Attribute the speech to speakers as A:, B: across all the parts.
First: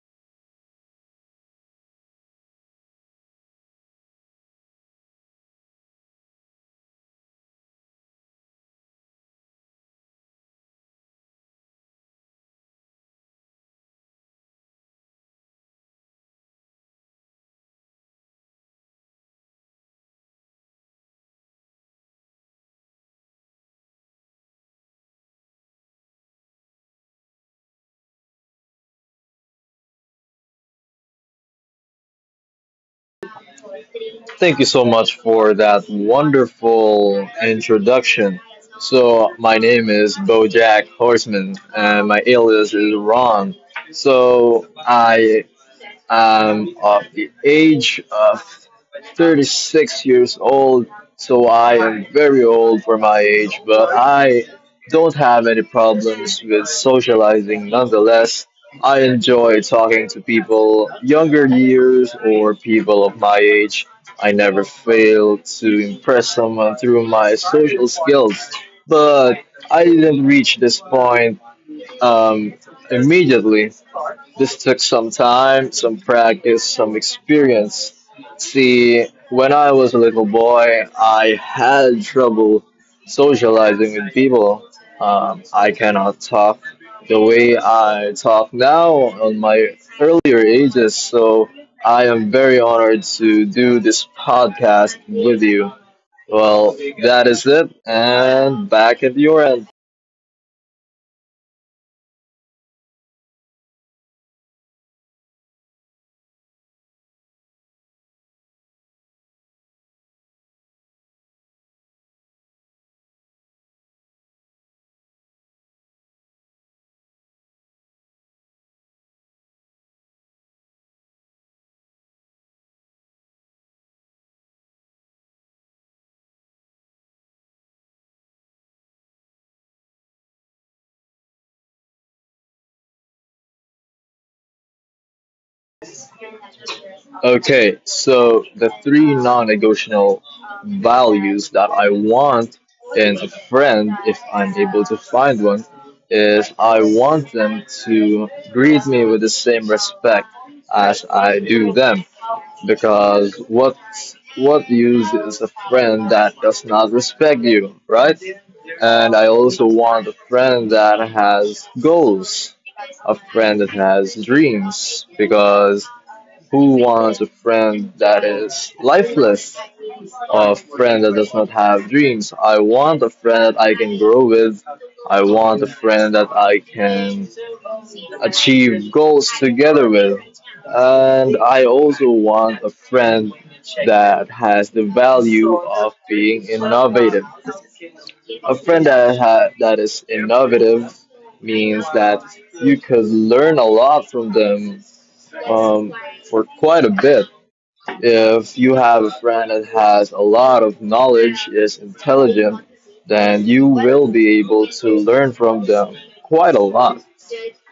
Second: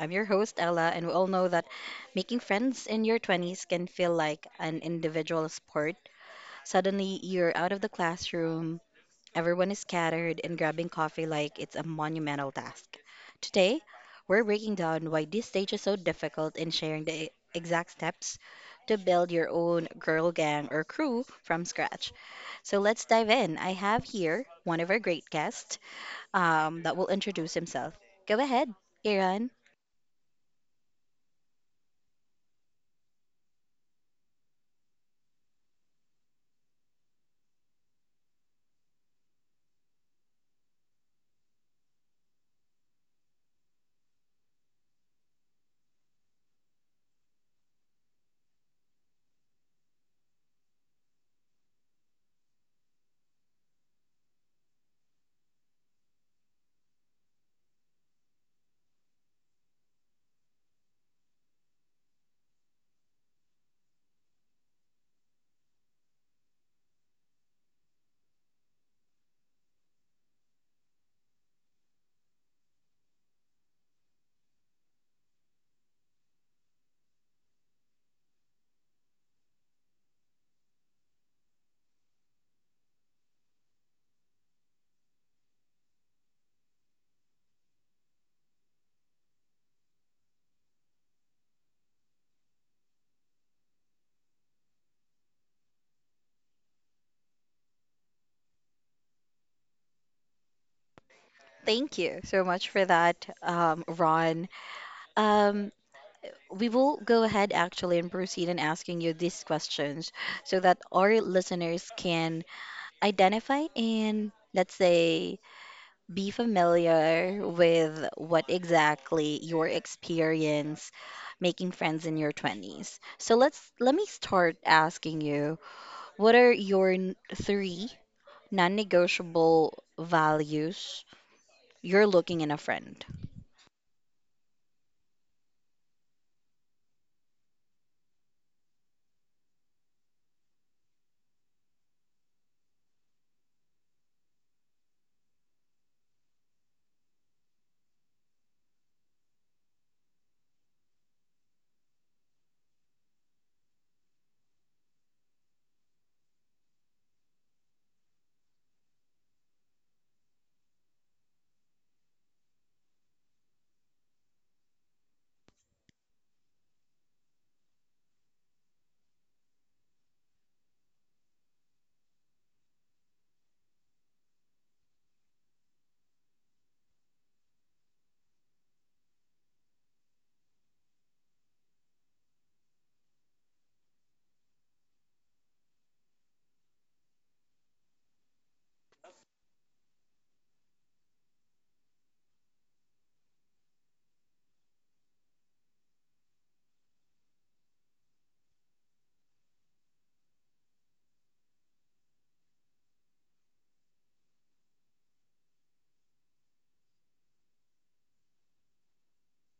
A: I'm your host, Ella, and we all know that making friends in your 20s can feel like an individual sport. Suddenly, you're out of the classroom, everyone is scattered, and grabbing coffee like it's a monumental task. Today, we're breaking down why this stage is so difficult and sharing the exact steps to build your own girl gang or crew from scratch. So let's dive in. I have here one of our great guests, that will introduce himself. Go ahead, Aaron.
B: Thank you so much for that wonderful introduction. So, my name is Bojack Horseman, and my alias is Ron. So, I am of the age of 36 years old, so I am very old for my age, but I don't have any problems with socializing nonetheless. I enjoy talking to people younger years or people of my age. I never fail to impress someone through my social skills, but I didn't reach this point um, immediately. This took some time, some practice, some experience. See, when I was a little boy, I had trouble socializing with people. I cannot talk the way I talk now on my earlier ages, so I am very honored to do this podcast with you. Well, that is it, and back at your end.
A: Thank you so much for that, Ron. Um, we will go ahead actually and proceed in asking you these questions so that our listeners can identify and, let's say, be familiar with what exactly your experience making friends in your 20s. So let me start asking you, what are your three non-negotiable values you're looking in a friend.
B: Okay, so the three non-negotiable values that I want in a friend, if I'm able to find one, is I want them to greet me with the same respect as I do them. Because what use is a friend that does not respect you, right? And I also want a friend that has goals, a friend that has dreams, because who wants a friend that is lifeless, a friend that does not have dreams? I want a friend that I can grow with. I want a friend that I can achieve goals together with. And I also want a friend that has the value of being innovative. A friend that is innovative means that you could learn a lot from them um, for quite a bit. If you have a friend that has a lot of knowledge, is intelligent, then you will be able to learn from them quite a lot.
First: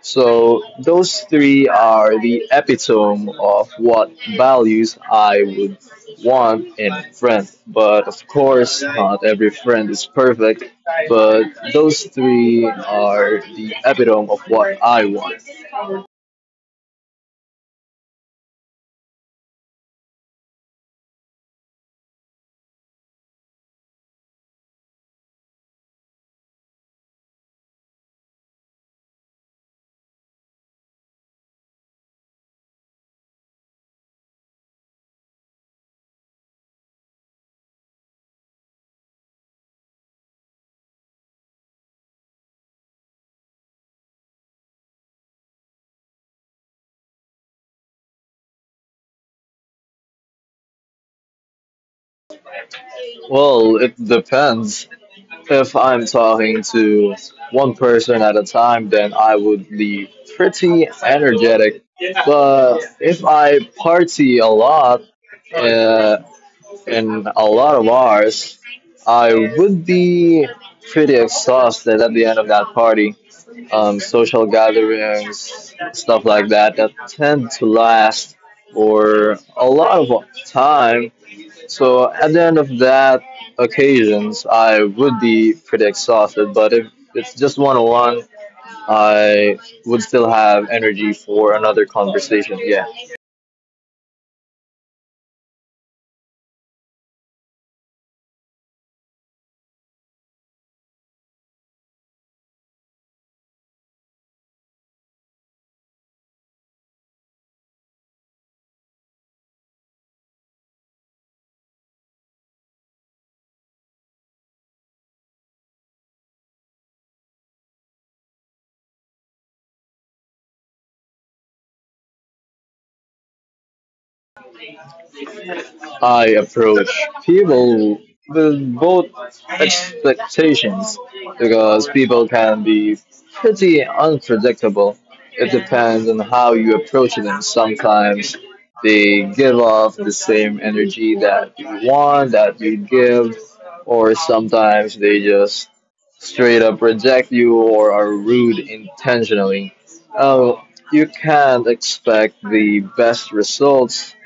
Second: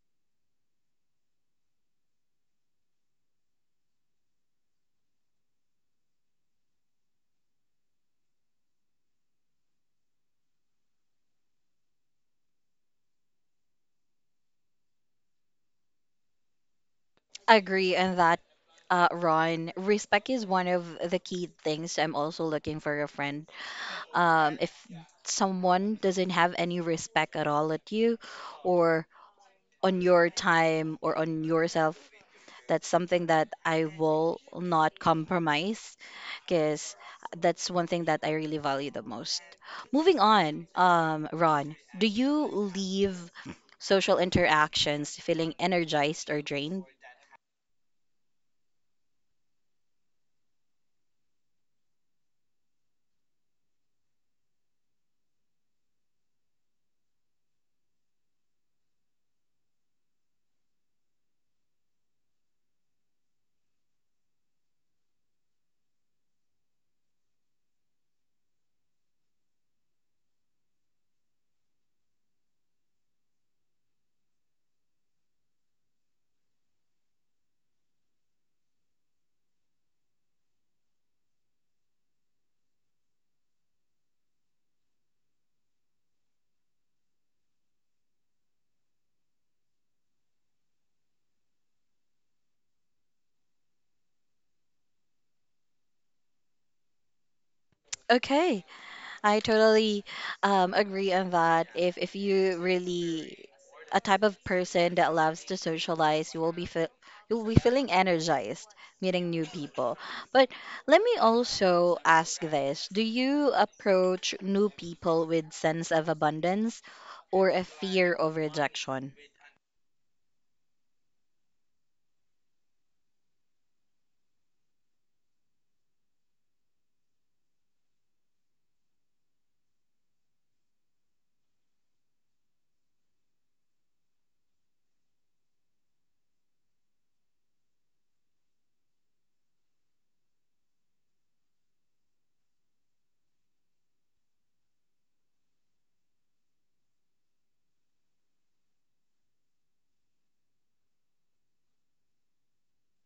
B: So, those three are the epitome of what values I would want in a friend. But of course, not every friend is perfect, but those three are the epitome of what I want.
A: Agree on that, Ron. Respect is one of the key things I'm also looking for a friend. If someone doesn't have any respect at all at you, or on your time or on yourself, that's something that I will not compromise, because that's one thing that I really value the most. Moving on, Ron, do you leave social interactions feeling energized or drained?
B: Well, it depends. If I'm talking to one person at a time, then I would be pretty energetic, but if I party a lot uh, in a lot of bars, I would be pretty exhausted at the end of that party. Social gatherings, stuff like that, that tend to last for a lot of time. So at the end of that occasions, I would be pretty exhausted. But if it's just one on one, I would still have energy for another conversation. Yeah.
A: Okay. I totally agree on that. If you really a type of person that loves to socialize, you will be fe you'll be feeling energized meeting new people. But let me also ask this: do you approach new people with sense of abundance or a fear of rejection?
B: I approach people with both expectations because people can be pretty unpredictable. It depends on how you approach them. Sometimes they give off the same energy that you want, that you give, or sometimes they just straight up reject you or are rude intentionally. um, you can't expect the best results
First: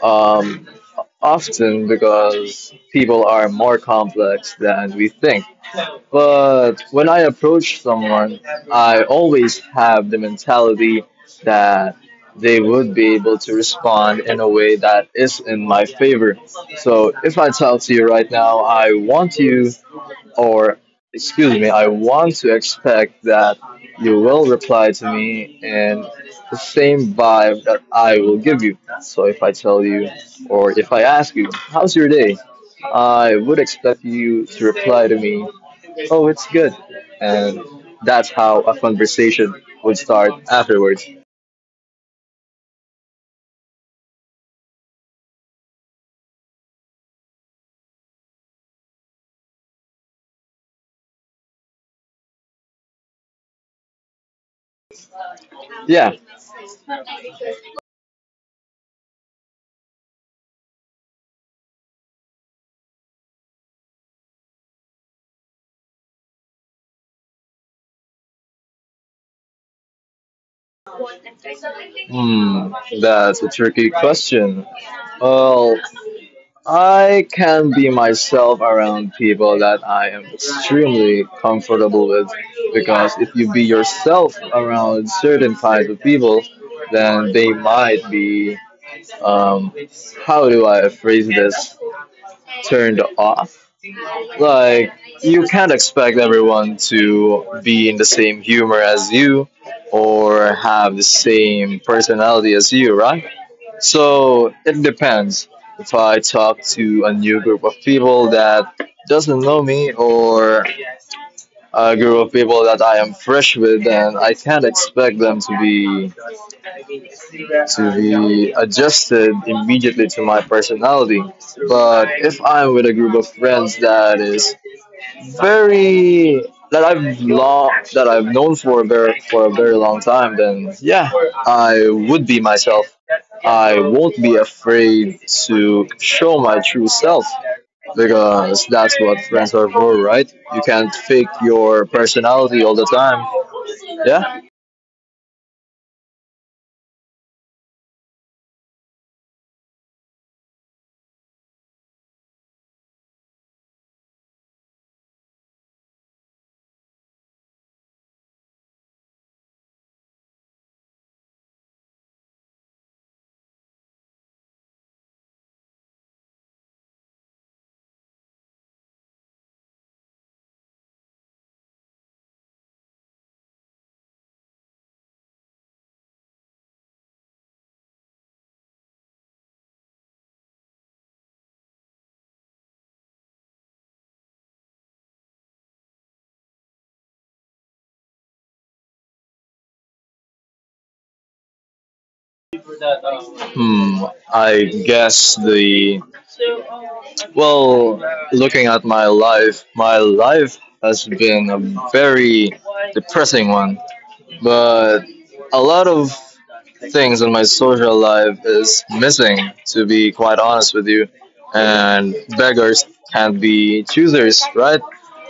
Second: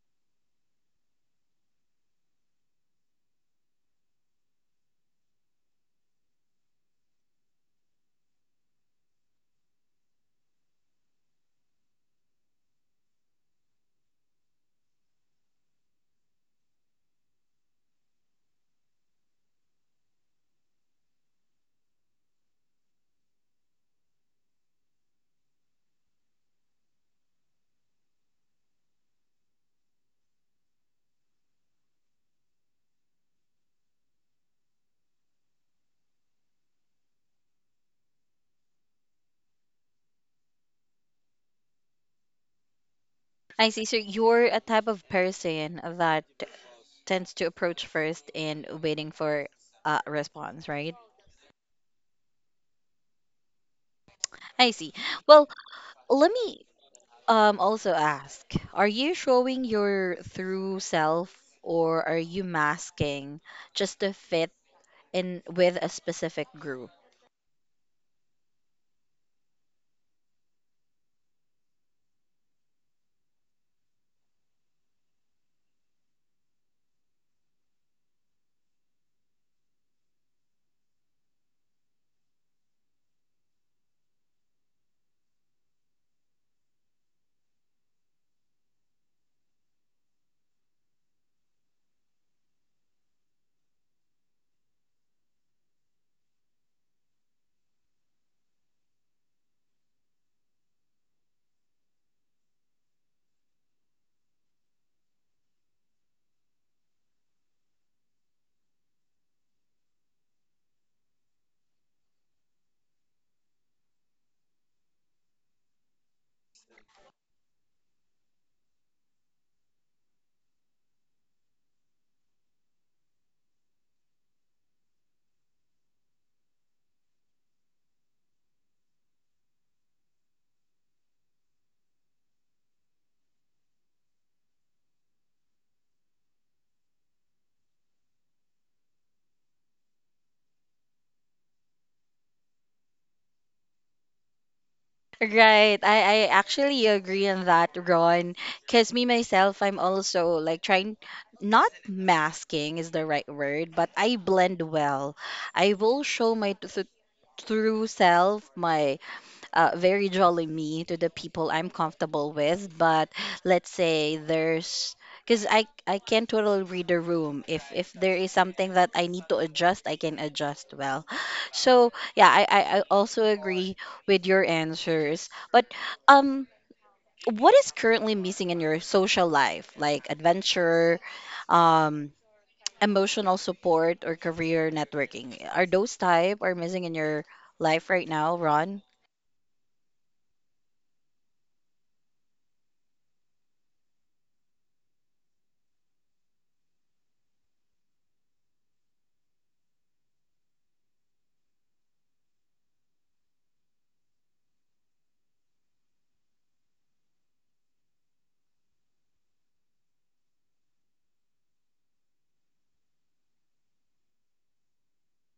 B: um, often because people are more complex than we think. But when I approach someone, I always have the mentality that they would be able to respond in a way that is in my favor. So if I tell to you right now, I want you, or excuse me, I want to expect that you will reply to me in the same vibe that I will give you. So if I tell you, or if I ask you, how's your day? I would expect you to reply to me, oh, it's good. And that's how a conversation would start afterwards.
A: I see. So you're a type of person that tends to approach first and waiting for a response, right? I see.
B: Yeah.
A: Well, let me also ask, are you showing your true self or are you masking just to fit in with a specific group?
B: Hmm, that's a tricky question. Well, I can be myself around people that I am extremely comfortable with because if you be yourself around certain kinds of people, then they might be, um, how do I phrase this, turned off, like, you can't expect everyone to be in the same humor as you or have the same personality as you, right? So it depends. If I talk to a new group of people that doesn't know me or a group of people that I am fresh with, and I can't expect them to be adjusted immediately to my personality. But if I'm with a group of friends that is very, that I've known for a very long time, then yeah, I would be myself. I won't be afraid to show my true self because that's what friends are for, right? You can't fake your personality all the time. Yeah.
A: Right. I actually agree on that, Ron. Because me myself, I'm also like trying, not masking is the right word, but I blend well. I will show my true self, my very jolly me to the people I'm comfortable with. But let's say there's because I can totally read the room. If there is something that I need to adjust, I can adjust well. So yeah, I also agree with your answers. But um, what is currently missing in your social life, like adventure, um, emotional support, or career networking? Are those type are missing in your life right now, Ron?
B: Hmm. I guess the well, looking at my life has been a very depressing one. But a lot of things in my social life is missing. To be quite honest with you, and beggars can be choosers, right?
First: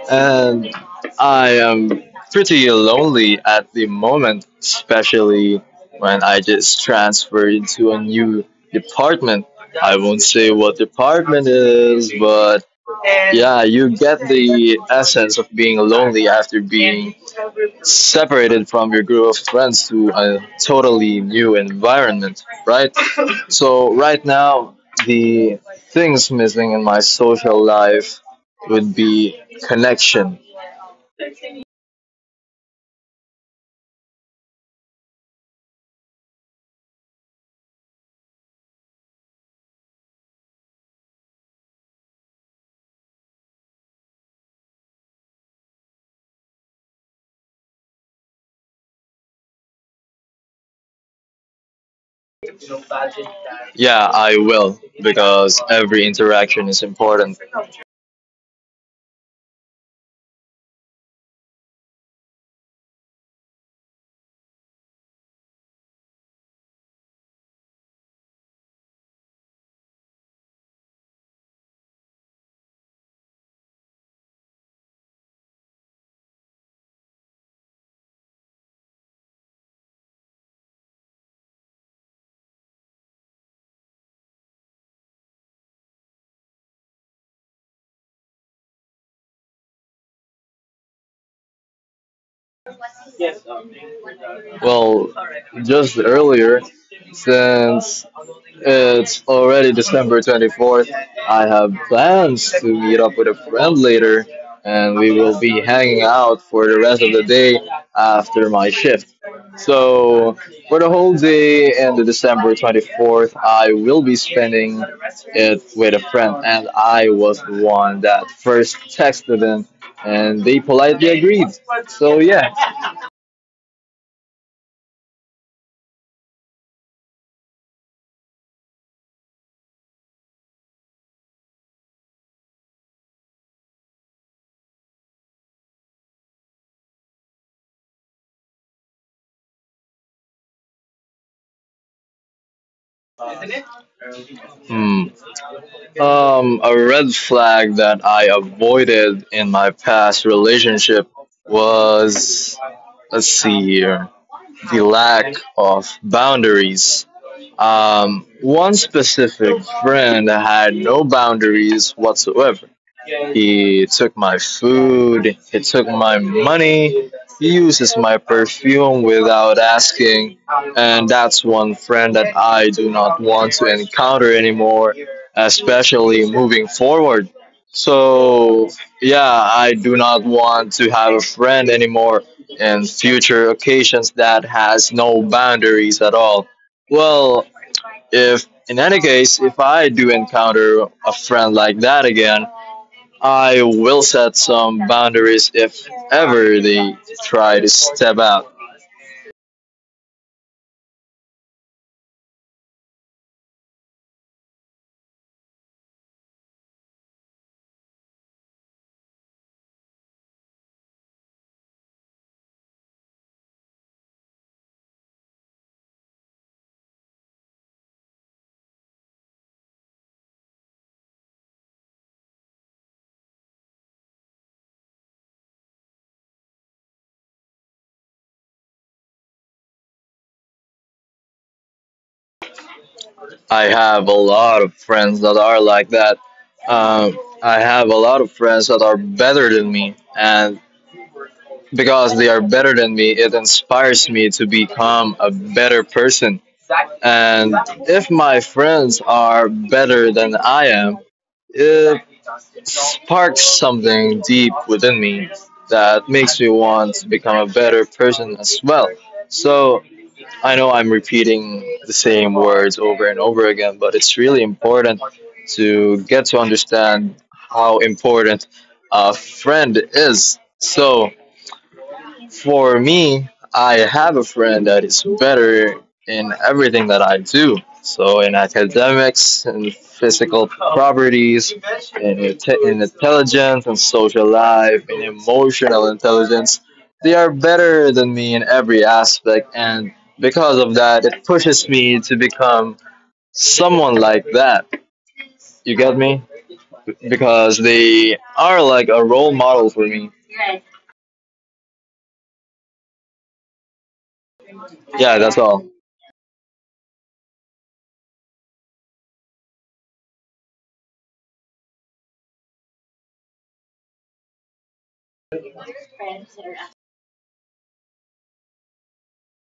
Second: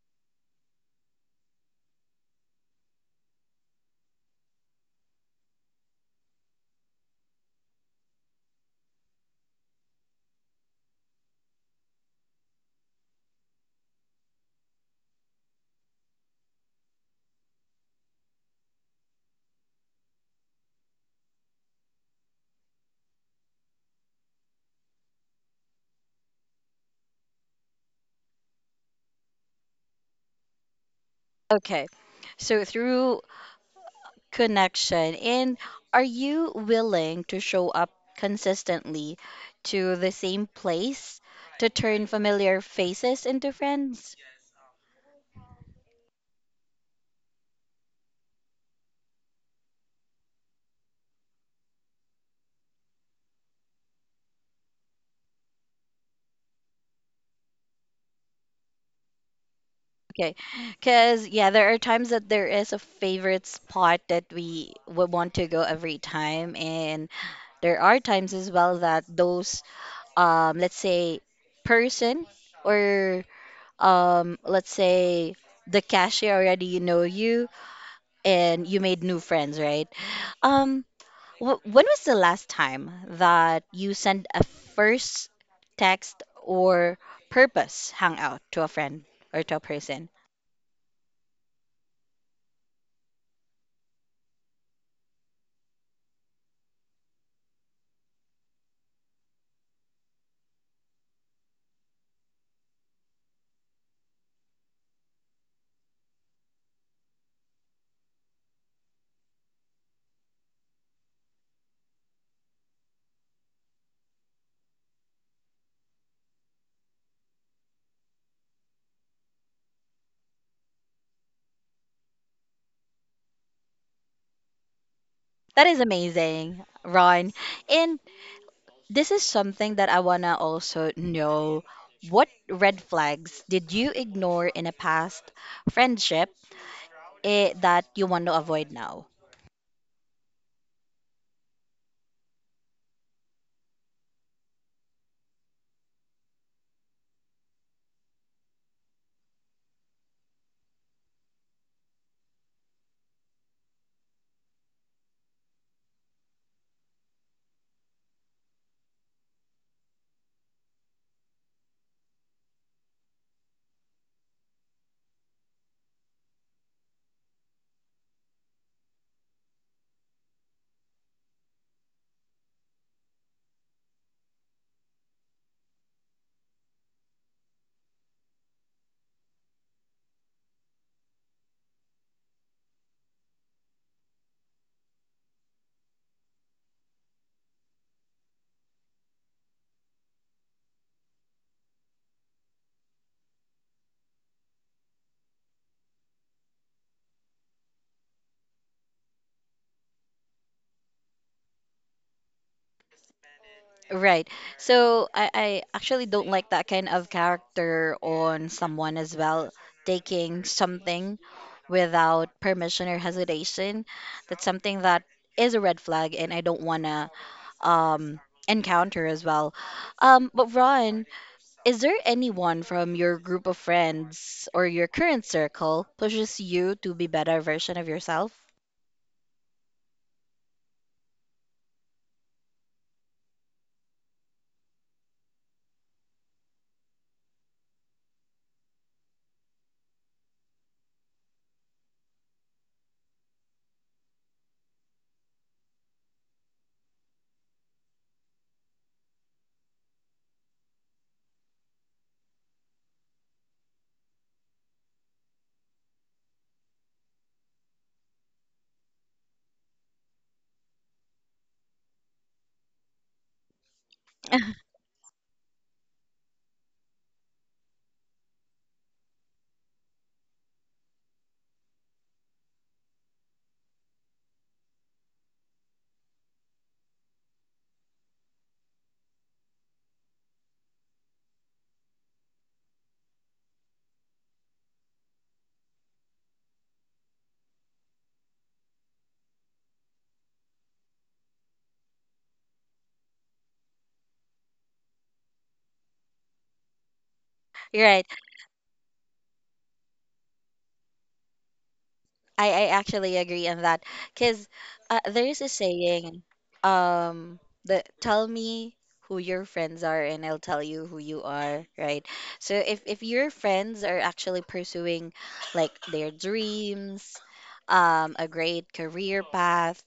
B: And I am pretty lonely at the moment, especially when I just transferred to a new department. I won't say what department is, but yeah, you get the essence of being lonely after being separated from your group of friends to a totally new environment, right? So, right now, the things missing in my social life would be connection.
A: Okay. So through connection, and are you willing to show up consistently to the same place to turn familiar faces into friends?
B: Yeah, I will, because every interaction is important.
A: Okay. Because, yeah, there are times that there is a favorite spot that we would want to go every time. And there are times as well that those, let's say, person, or let's say the cashier already know you and you made new friends, right? Um, when was the last time that you sent a first text or purpose hangout to a friend or to a person?
B: Well, just earlier, since it's already December 24th, I have plans to meet up with a friend later, and we will be hanging out for the rest of the day after my shift. So, for the whole day and the December 24th, I will be spending it with a friend, and I was the one that first texted them, and they politely agreed. So, yeah.
A: That is amazing, Ron. And this is something that I wanna also know. What red flags did you ignore in a past friendship, that you want to avoid now?
B: Hmm. A red flag that I avoided in my past relationship was, let's see here, the lack of boundaries. One specific friend had no boundaries whatsoever. He took my food, he took my money, he uses my perfume without asking, and that's one friend that I do not want to encounter anymore, especially moving forward. So, yeah, I do not want to have a friend anymore and future occasions that has no boundaries at all. Well, if in any case, if I do encounter a friend like that again, I will set some boundaries if ever they try to step out.
A: Right. So I actually don't like that kind of character on someone as well, taking something without permission or hesitation. That's something that is a red flag and I don't wanna um encounter as well. But Ron, is there anyone from your group of friends or your current circle pushes you to be better version of yourself?
B: I have a lot of friends that are like that. I have a lot of friends that are better than me, and because they are better than me, it inspires me to become a better person. And if my friends are better than I am, it sparks something deep within me that makes me want to become a better person as well. So I know I'm repeating the same words over and over again, but it's really important to get to understand how important a friend is. So for me, I have a friend that is better in everything that I do. So in academics, in physical properties, in intelligence and social life, in emotional intelligence, they are better than me in every aspect. And because of that, it pushes me to become someone like that. You get me? Because
A: Right.
B: they are like a role model for me.
A: I actually agree on that because there is a
B: Yeah, that's all.
A: saying, um, that tell me who your friends are and I'll tell you who you are, right? So if your friends are actually pursuing like their dreams, a great career path,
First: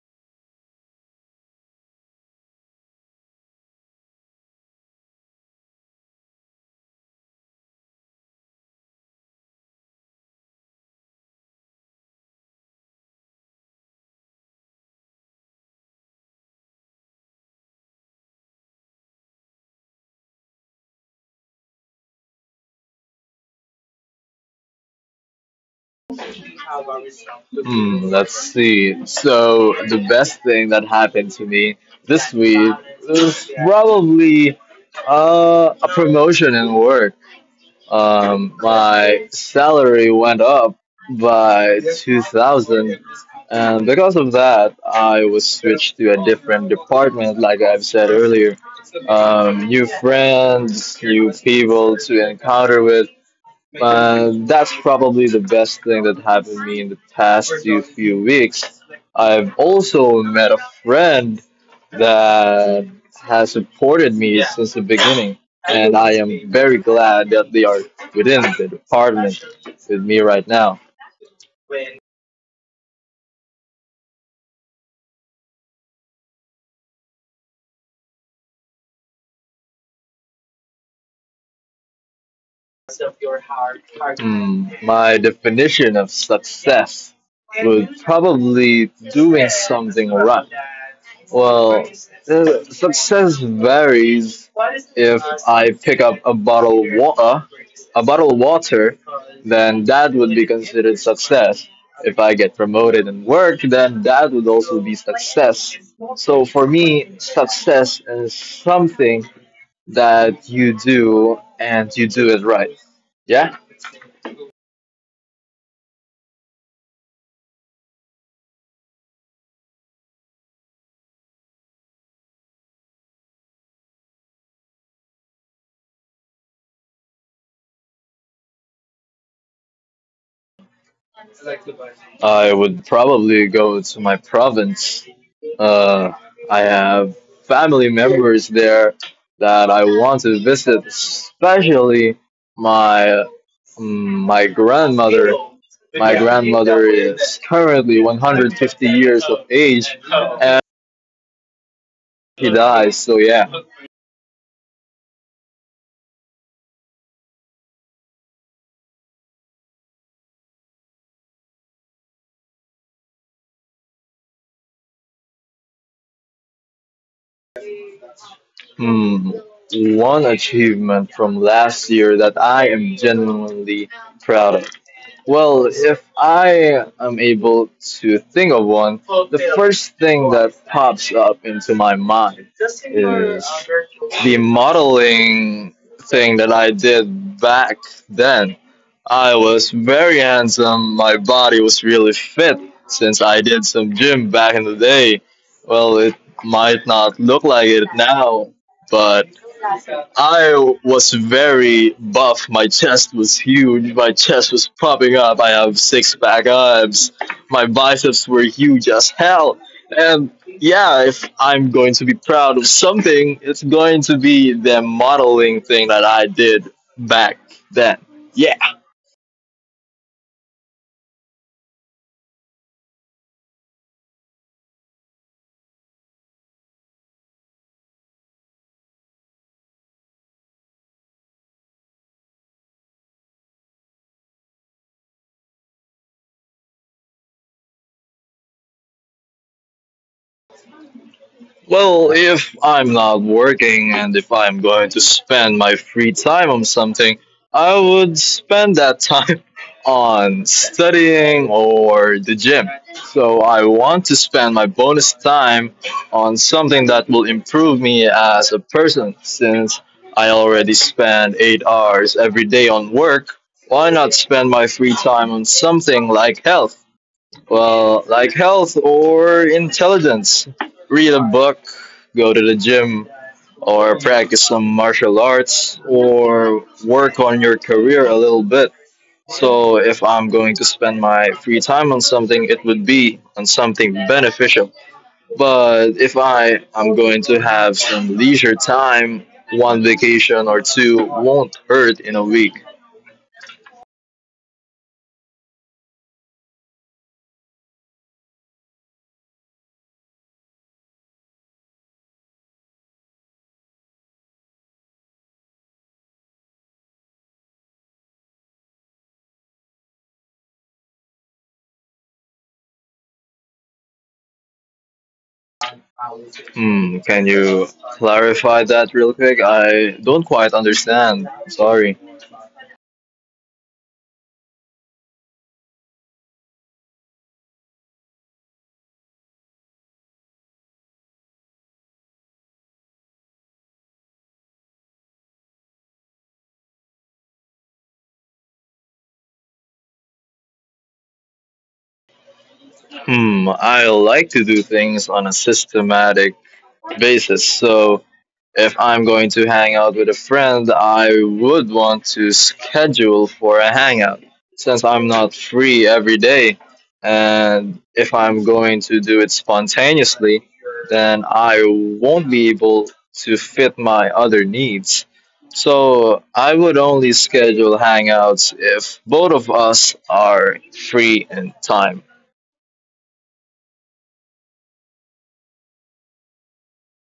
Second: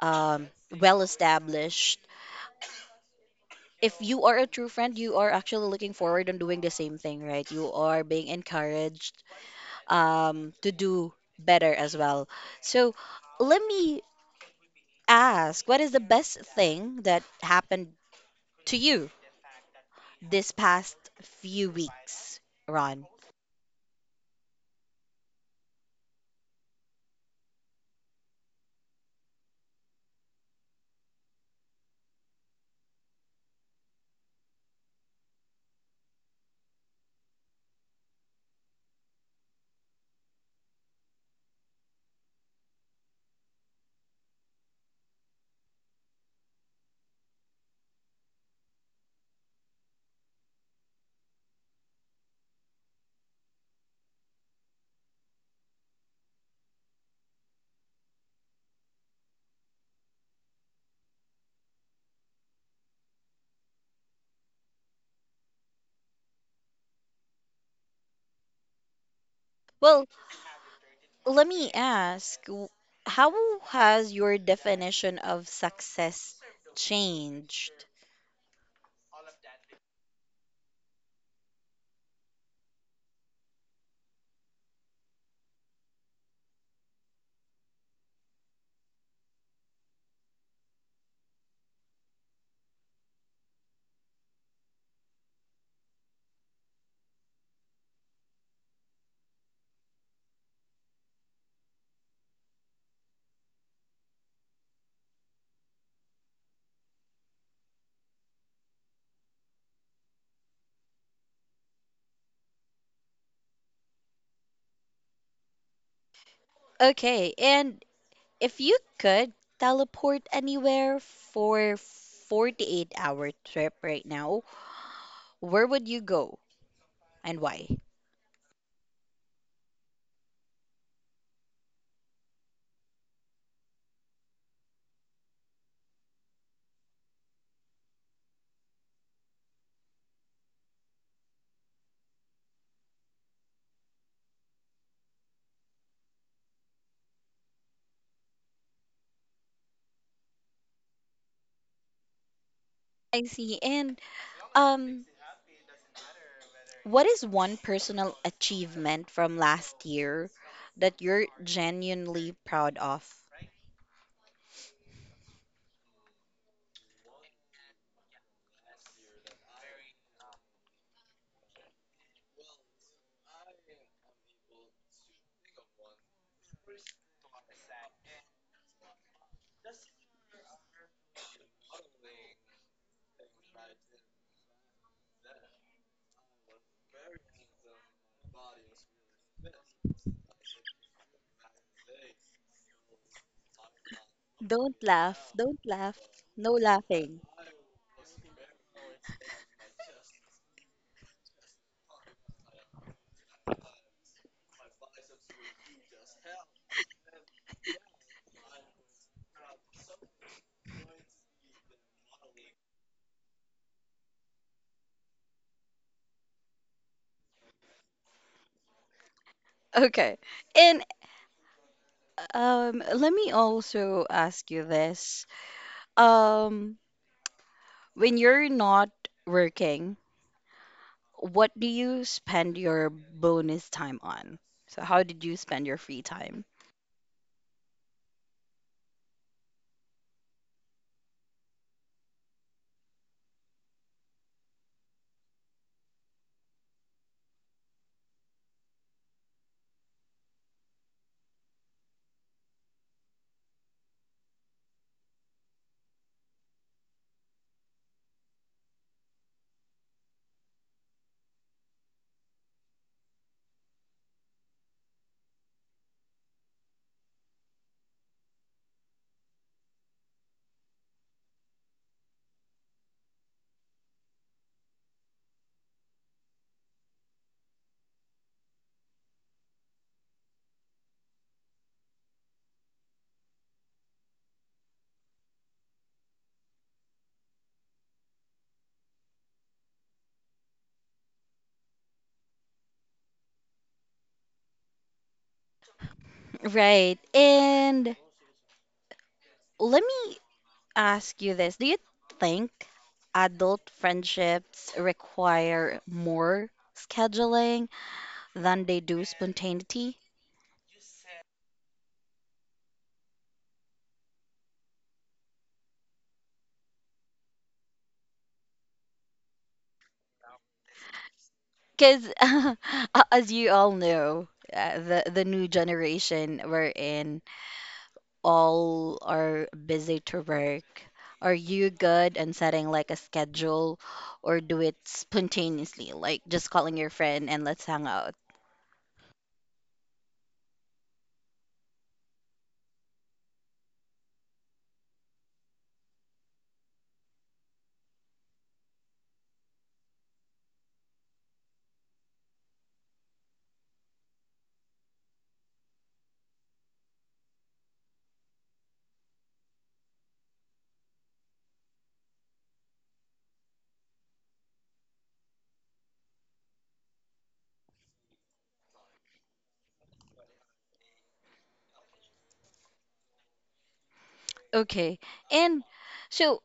A: um, well established. If you are a true friend, you are actually looking forward on doing the same thing, right? You are being encouraged to do better as well. So let me ask, what is the best thing that happened to you this past few weeks, Ron?
B: Hmm, let's see. So the best thing that happened to me this week is probably a promotion in work. My salary went up by 2,000, and because of that, I was switched to a different department, like I've said earlier, new friends, new people to encounter with. That's probably the best thing that happened to me in the past few weeks. I've also met a friend that has supported me since the beginning, and I am very glad that they are within the department
A: Well,
B: with me right now.
A: let me ask how has your definition of success changed?
B: Hmm, my definition of success would probably doing something right. Well, success varies. If I pick up a bottle of water, a bottle of water, then that would be considered success. If I get promoted in work, then that would also be success. So for me, success is something that you do and you do it right. Yeah,
A: Okay, and if you could teleport anywhere for 48-hour trip right now, where would you go and why?
B: I would probably go to my province. Uh, I have family members there that I want to visit, especially my my grandmother. My grandmother is currently 150 years of age, and she dies. So yeah.
A: I see. And um what is one personal achievement from last year that you're genuinely proud of?
B: Hmm, one achievement from last year that I am genuinely proud of. Well, if I am able to think of one, the first thing that pops up into my mind is the modeling thing that I did back then. I was very handsome, my body was really fit since I did some gym back in the day.
A: Don't laugh.
B: Well,
A: Don't
B: it
A: laugh.
B: might
A: No
B: not look
A: laughing.
B: like it now, I was very buff. My chest was huge. My chest was popping up. I have six pack abs. My biceps were huge as hell. And yeah, if I'm going to be proud of something, it's going to be the modeling thing that I did back then. Yeah.
A: Okay. And let me also ask you this. Um, when you're not working, what do you spend your bonus time on? So, how did you spend your free time?
B: Well, if I'm not working and if I'm going to spend my free time on something, I would spend that time on studying or the gym. So I want to spend my bonus time on something that will improve me as a person since I already spend 8 hours every day on work. Why not spend my free time on something like health? Well, like health or intelligence. Read a book, go to the gym, or practice some martial arts, or work on your career a little bit. So if I'm going to spend my free time on something, it would be on something beneficial. But if I am going to have some leisure time, one vacation or two won't hurt in a week.
A: Right. And let ask you this. Do you think adult friendships require more scheduling than they do spontaneity?
B: Hmm, can you clarify that real quick? I don't quite understand. Sorry.
A: Because as you all know, the new generation we're in, all are busy to work. Are you good and setting like a schedule, or do it spontaneously, like just calling your friend and let's hang out?
B: Hmm, I like to do things on a systematic basis. So if I'm going to hang out with a friend, I would want to schedule for a hangout since I'm not free every day. And if I'm going to do it spontaneously, then I won't be able to fit my other needs. So I would only schedule hangouts if both of us are free in time.
A: Okay. And so,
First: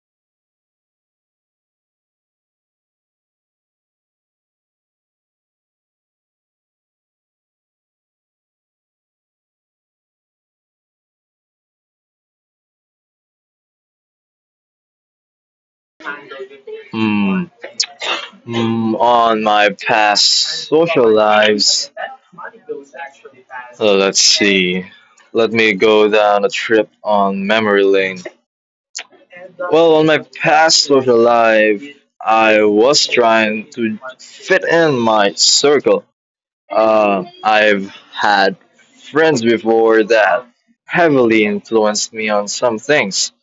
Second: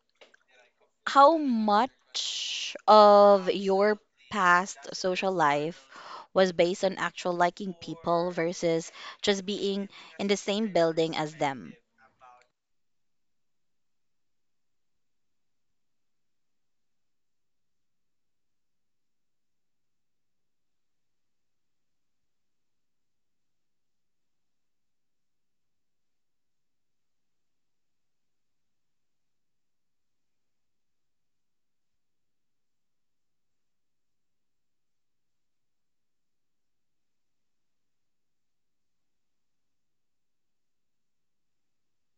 A: how much of your past social life was based on actual liking people versus just being in the same building as them?
B: Hmm. On my past social lives. Let's see. Let me go down a trip on memory lane. Well, on my past social life, I was trying to fit in my circle. I've had friends before that heavily influenced me on some things.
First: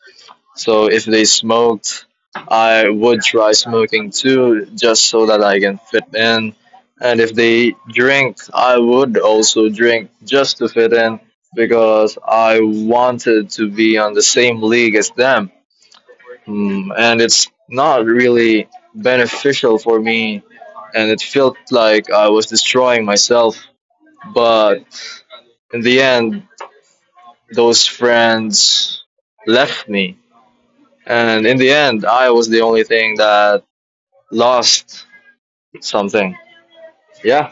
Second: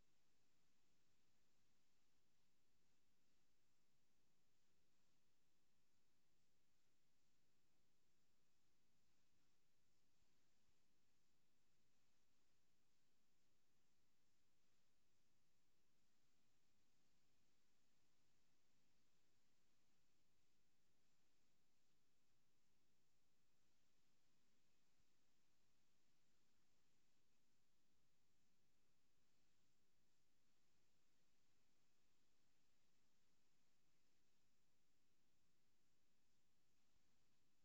B: So if they smoked, I would try smoking too, just so that I can fit in. And if they drink, I would also drink just to fit in because I wanted to be on the same league as them. And it's not really beneficial for me, and it felt like I was destroying myself. But in the end, those friends left me. And in the end, I was the only thing that lost something. Yeah.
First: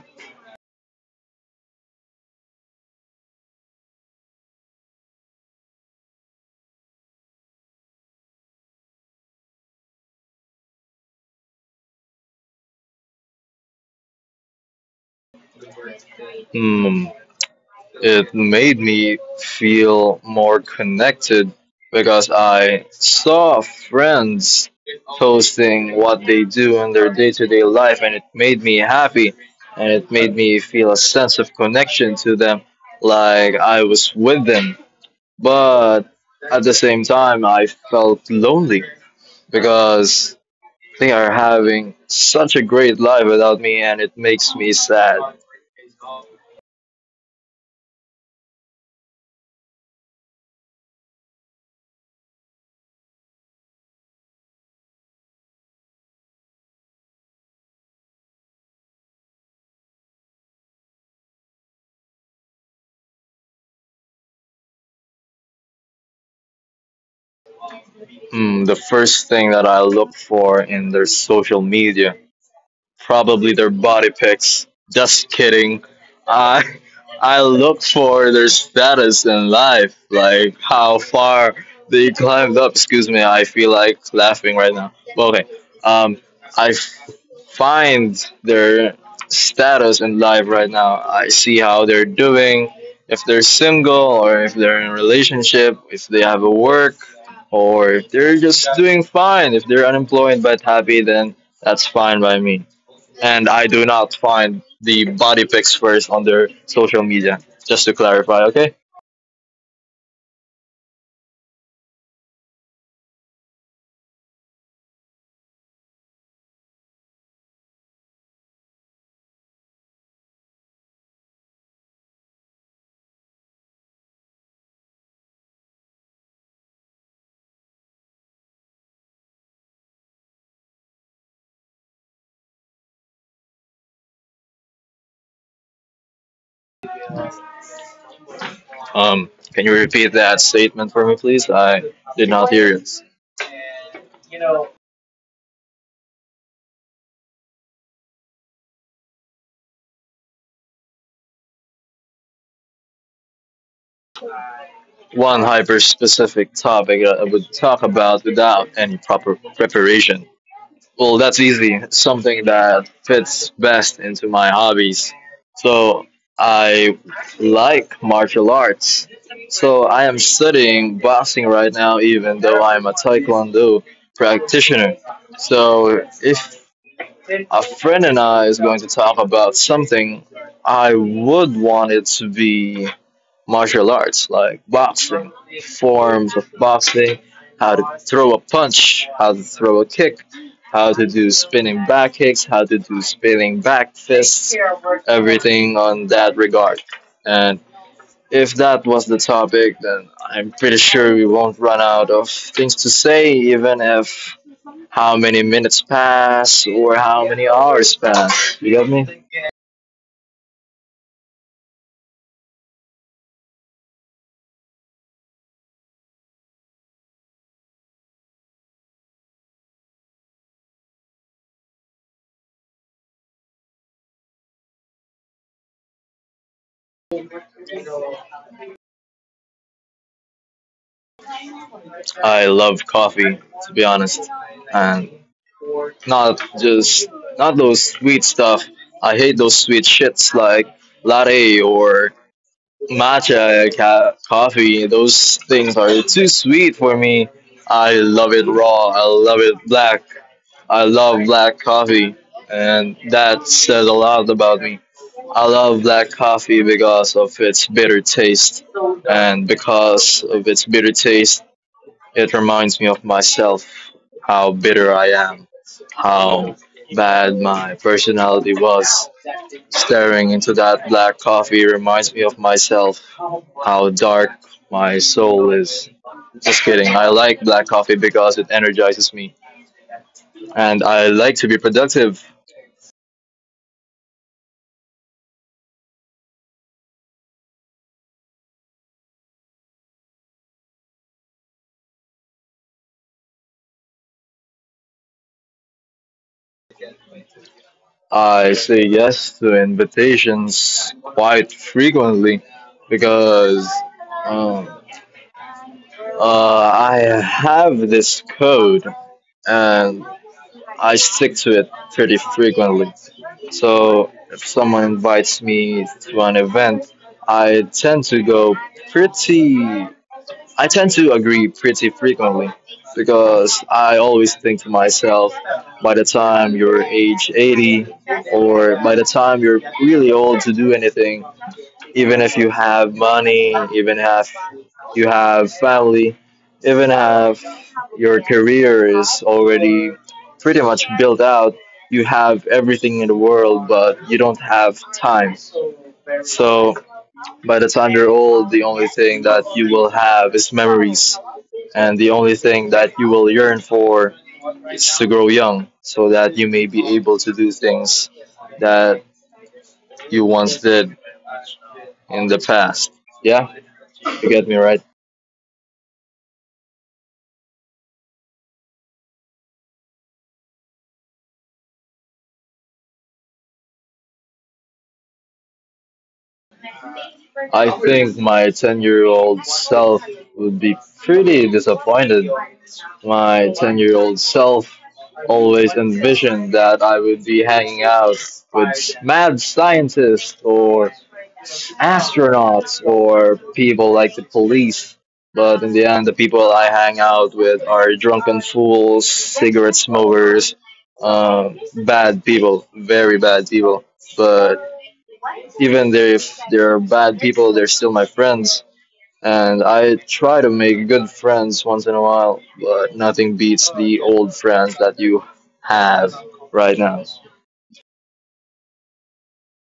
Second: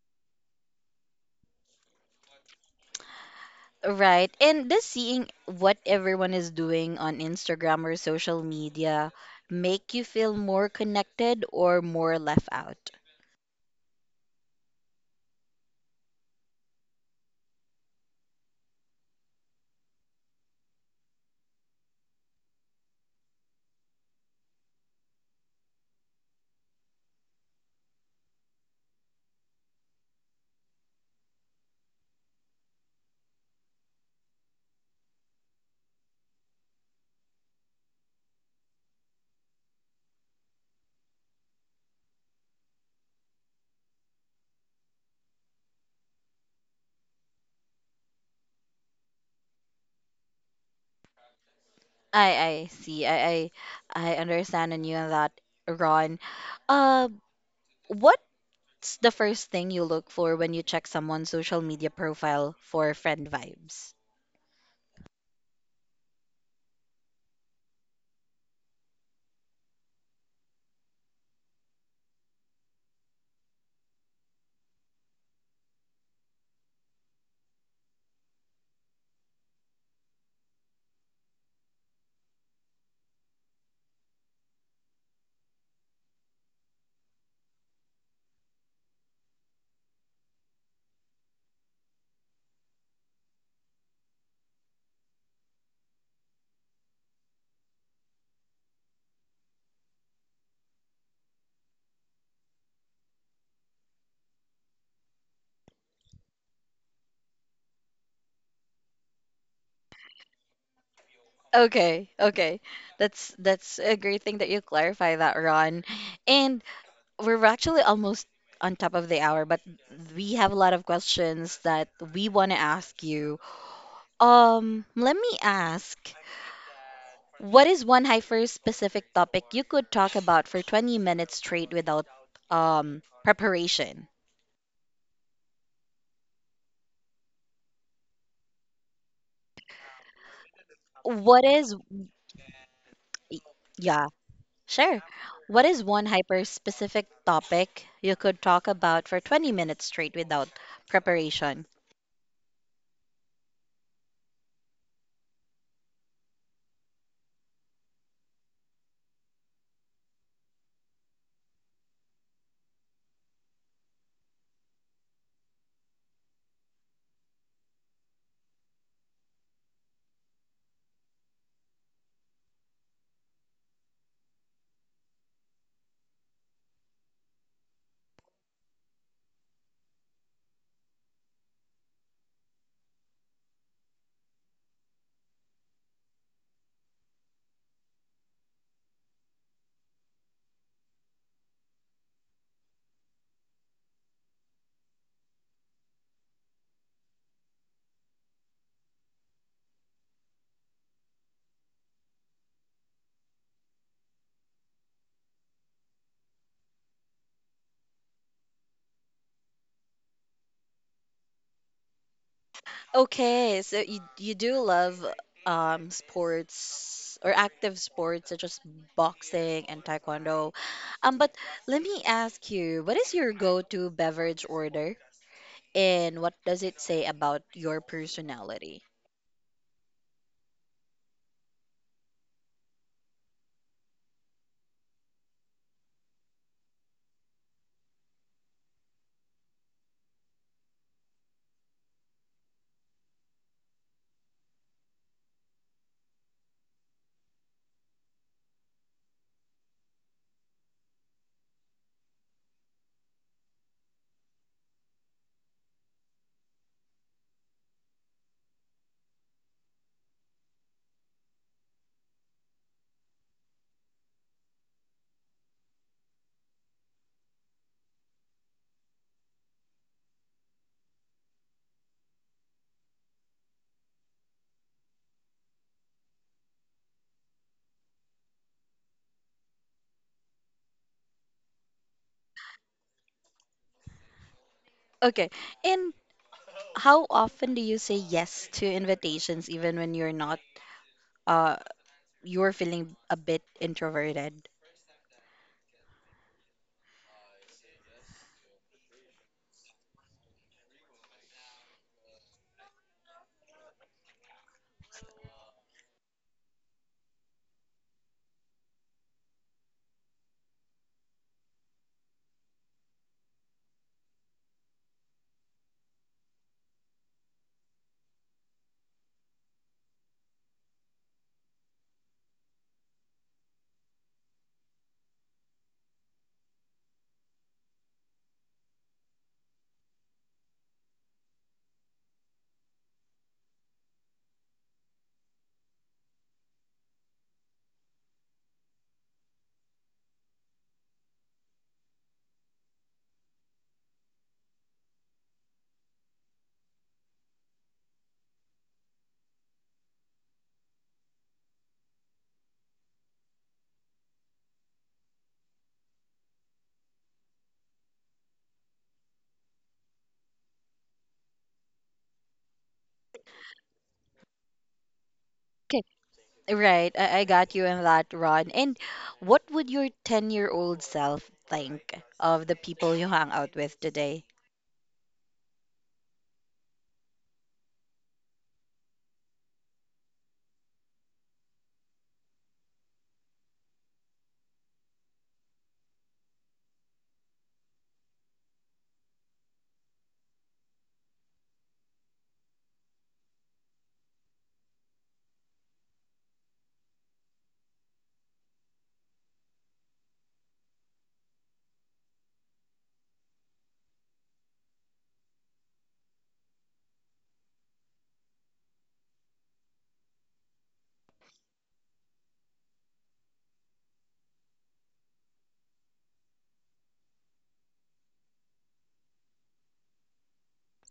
A: Right. And just seeing what everyone is doing on Instagram or social media make you feel more connected or more left out?
B: Mm, it made me feel more connected because I saw friends posting what they do in their day to day life, and it made me happy, and it made me feel a sense of connection to them, like I was with them. But at the same time, I felt lonely because they are having such a great life without me, and it makes me sad.
A: I see. I understand and you on that, Ron. Uh, what what's the first thing you look for when you check someone's social media profile for friend vibes?
B: Hmm, the first thing that I look for in their social media, probably their body pics. Just kidding. I I look for their status in life, like how far they climbed up. Excuse me, I feel like laughing right now. Okay. Um, I find their status in life right now. I see how they're doing, if they're single or if they're in a relationship, if they have a work, or if they're just doing fine, if they're unemployed but happy, then that's fine by me. And I do not find the body pics first on their social media. Just to clarify, okay?
A: Okay, okay. That's a great thing that you clarify that, Ron. And we're actually almost on top of the hour, but we have a lot of questions that we want to ask you. Let me ask, what is one hyper specific topic you could talk about for 20 minutes straight without preparation?
B: Can you repeat
A: What
B: that
A: is,
B: statement for me, please? I did not hear
A: yeah,
B: it.
A: sure. What is one hyper specific topic you could talk about for 20 minutes straight without preparation?
B: One hyper specific topic, I would talk about without any proper preparation. Well, that's easy. Something that fits best into my hobbies. So I like martial arts. So I am studying boxing right now, even though I'm a Taekwondo practitioner. So if a friend and I is going to talk about something, I would want it to be martial arts, like boxing, forms of boxing, how to throw a punch, how to throw a kick, how to do spinning back kicks, how to do spinning back fists, everything on that regard. And if that was the topic, then I'm pretty sure we won't run out of things to say, even if how many minutes pass or how many hours pass. You got me?
A: Okay, so you do love sports or active sports such as boxing and taekwondo. But let me ask you, what is your go-to beverage order and what does it say about your personality?
B: I love coffee, to be honest, and not just not those sweet stuff. I hate those sweet shits like latte or coffee. Those things are too sweet for me. I love it raw. I love it black. I love black coffee, and that says a lot about me. I love black coffee because of its bitter taste, and because of its bitter taste, it reminds me of myself, how bitter I am, how bad my personality was. Staring into that black coffee reminds me of myself, how dark my soul is. Just kidding. I like black coffee because it energizes me and I like to be productive.
A: Okay, and how often do you say yes to invitations even when you're not uh you're feeling a bit introverted.
B: I say yes to invitations quite frequently because Um, I have this code and I stick to it pretty frequently. So if someone invites me to an event, I tend to go pretty I tend to agree pretty frequently because I always think to myself, by the time you're age 80 or by the time you're really old to do anything, even if you have money, even if you have family, even if your career is already pretty much built out, you have everything in the world, but you don't have time. So by the time you're old, the only thing that you will have is memories, and the only thing that you will yearn for is to grow young, so that you may be able to do things that you once did in the past. Yeah, you get me right.
A: Okay, right. I got you in that, Ron. And what would your 10-year-old self think of the people you hang out with today?
B: I think my 10-year-old year old self would be pretty disappointed. My 10-year-old year old self always envisioned that I would be hanging out with mad scientists or astronauts or people like the police. But in the end, the people I hang out with are drunken fools, cigarette smokers, bad people, very bad people. But even there, if they're bad people, they're still my friends. And I try to make good friends once in a while, but nothing beats the old friends that you have right now.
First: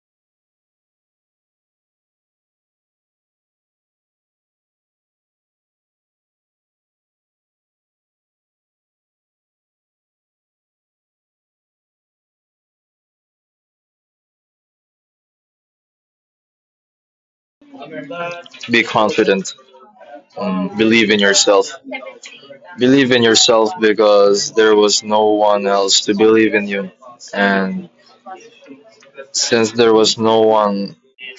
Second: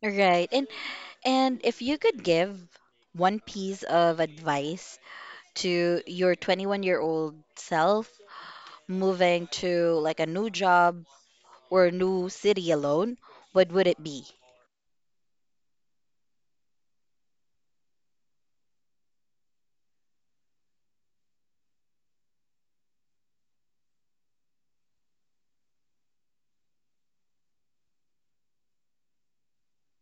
A: Right. And and if you could give one piece of advice to your 21-year-old self moving to like a new job or a new city alone, what would it be?
B: Be confident, believe in yourself. Believe in yourself because there was no one else to believe in you. And since there was no one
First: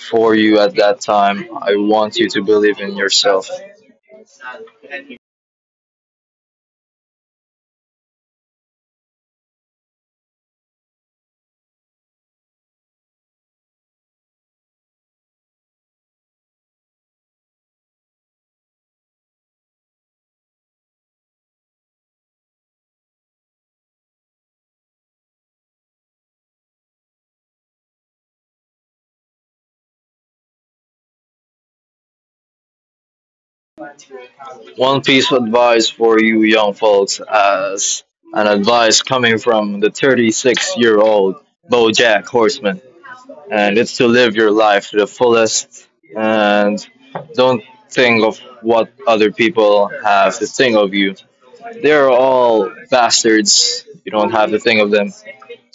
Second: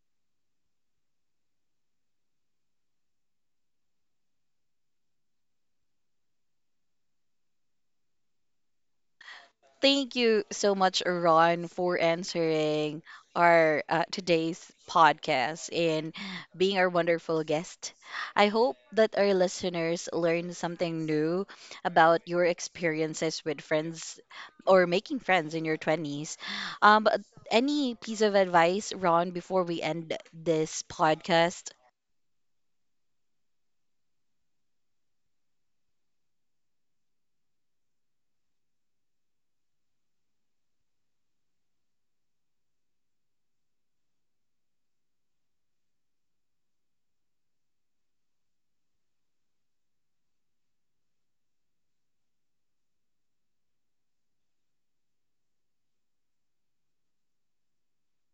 B: for you at that time, I want you to believe in yourself.
A: Thank you so much, Ron, for answering our today's podcast and being our wonderful guest. I hope that our listeners learned something new about your experiences with friends or making friends in your 20s. But any piece of advice, Ron, before we end this podcast?
B: One piece of advice for you young folks, as an advice coming from the 36-year-old year old Bojack Horseman, and it's to live your life to the fullest and don't think of what other people have to think of you. They're all bastards. You don't have to think of them.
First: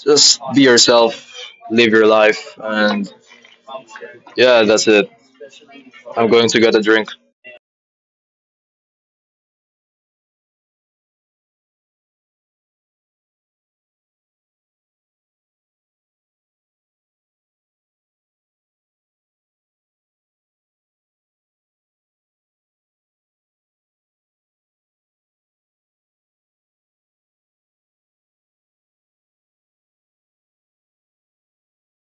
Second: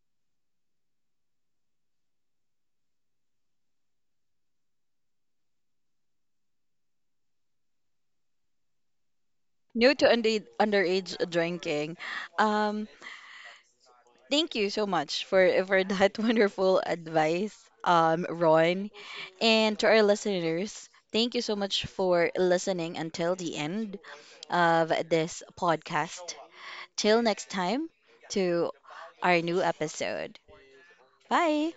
B: Just be yourself, live your life, and yeah, that's it. I'm going to get a drink.
A: New to underage drinking. Um, Thank you so much for that wonderful advice, Ron. And to our listeners, thank you so much for listening until the end of this podcast. Till next time to our new episode. Bye.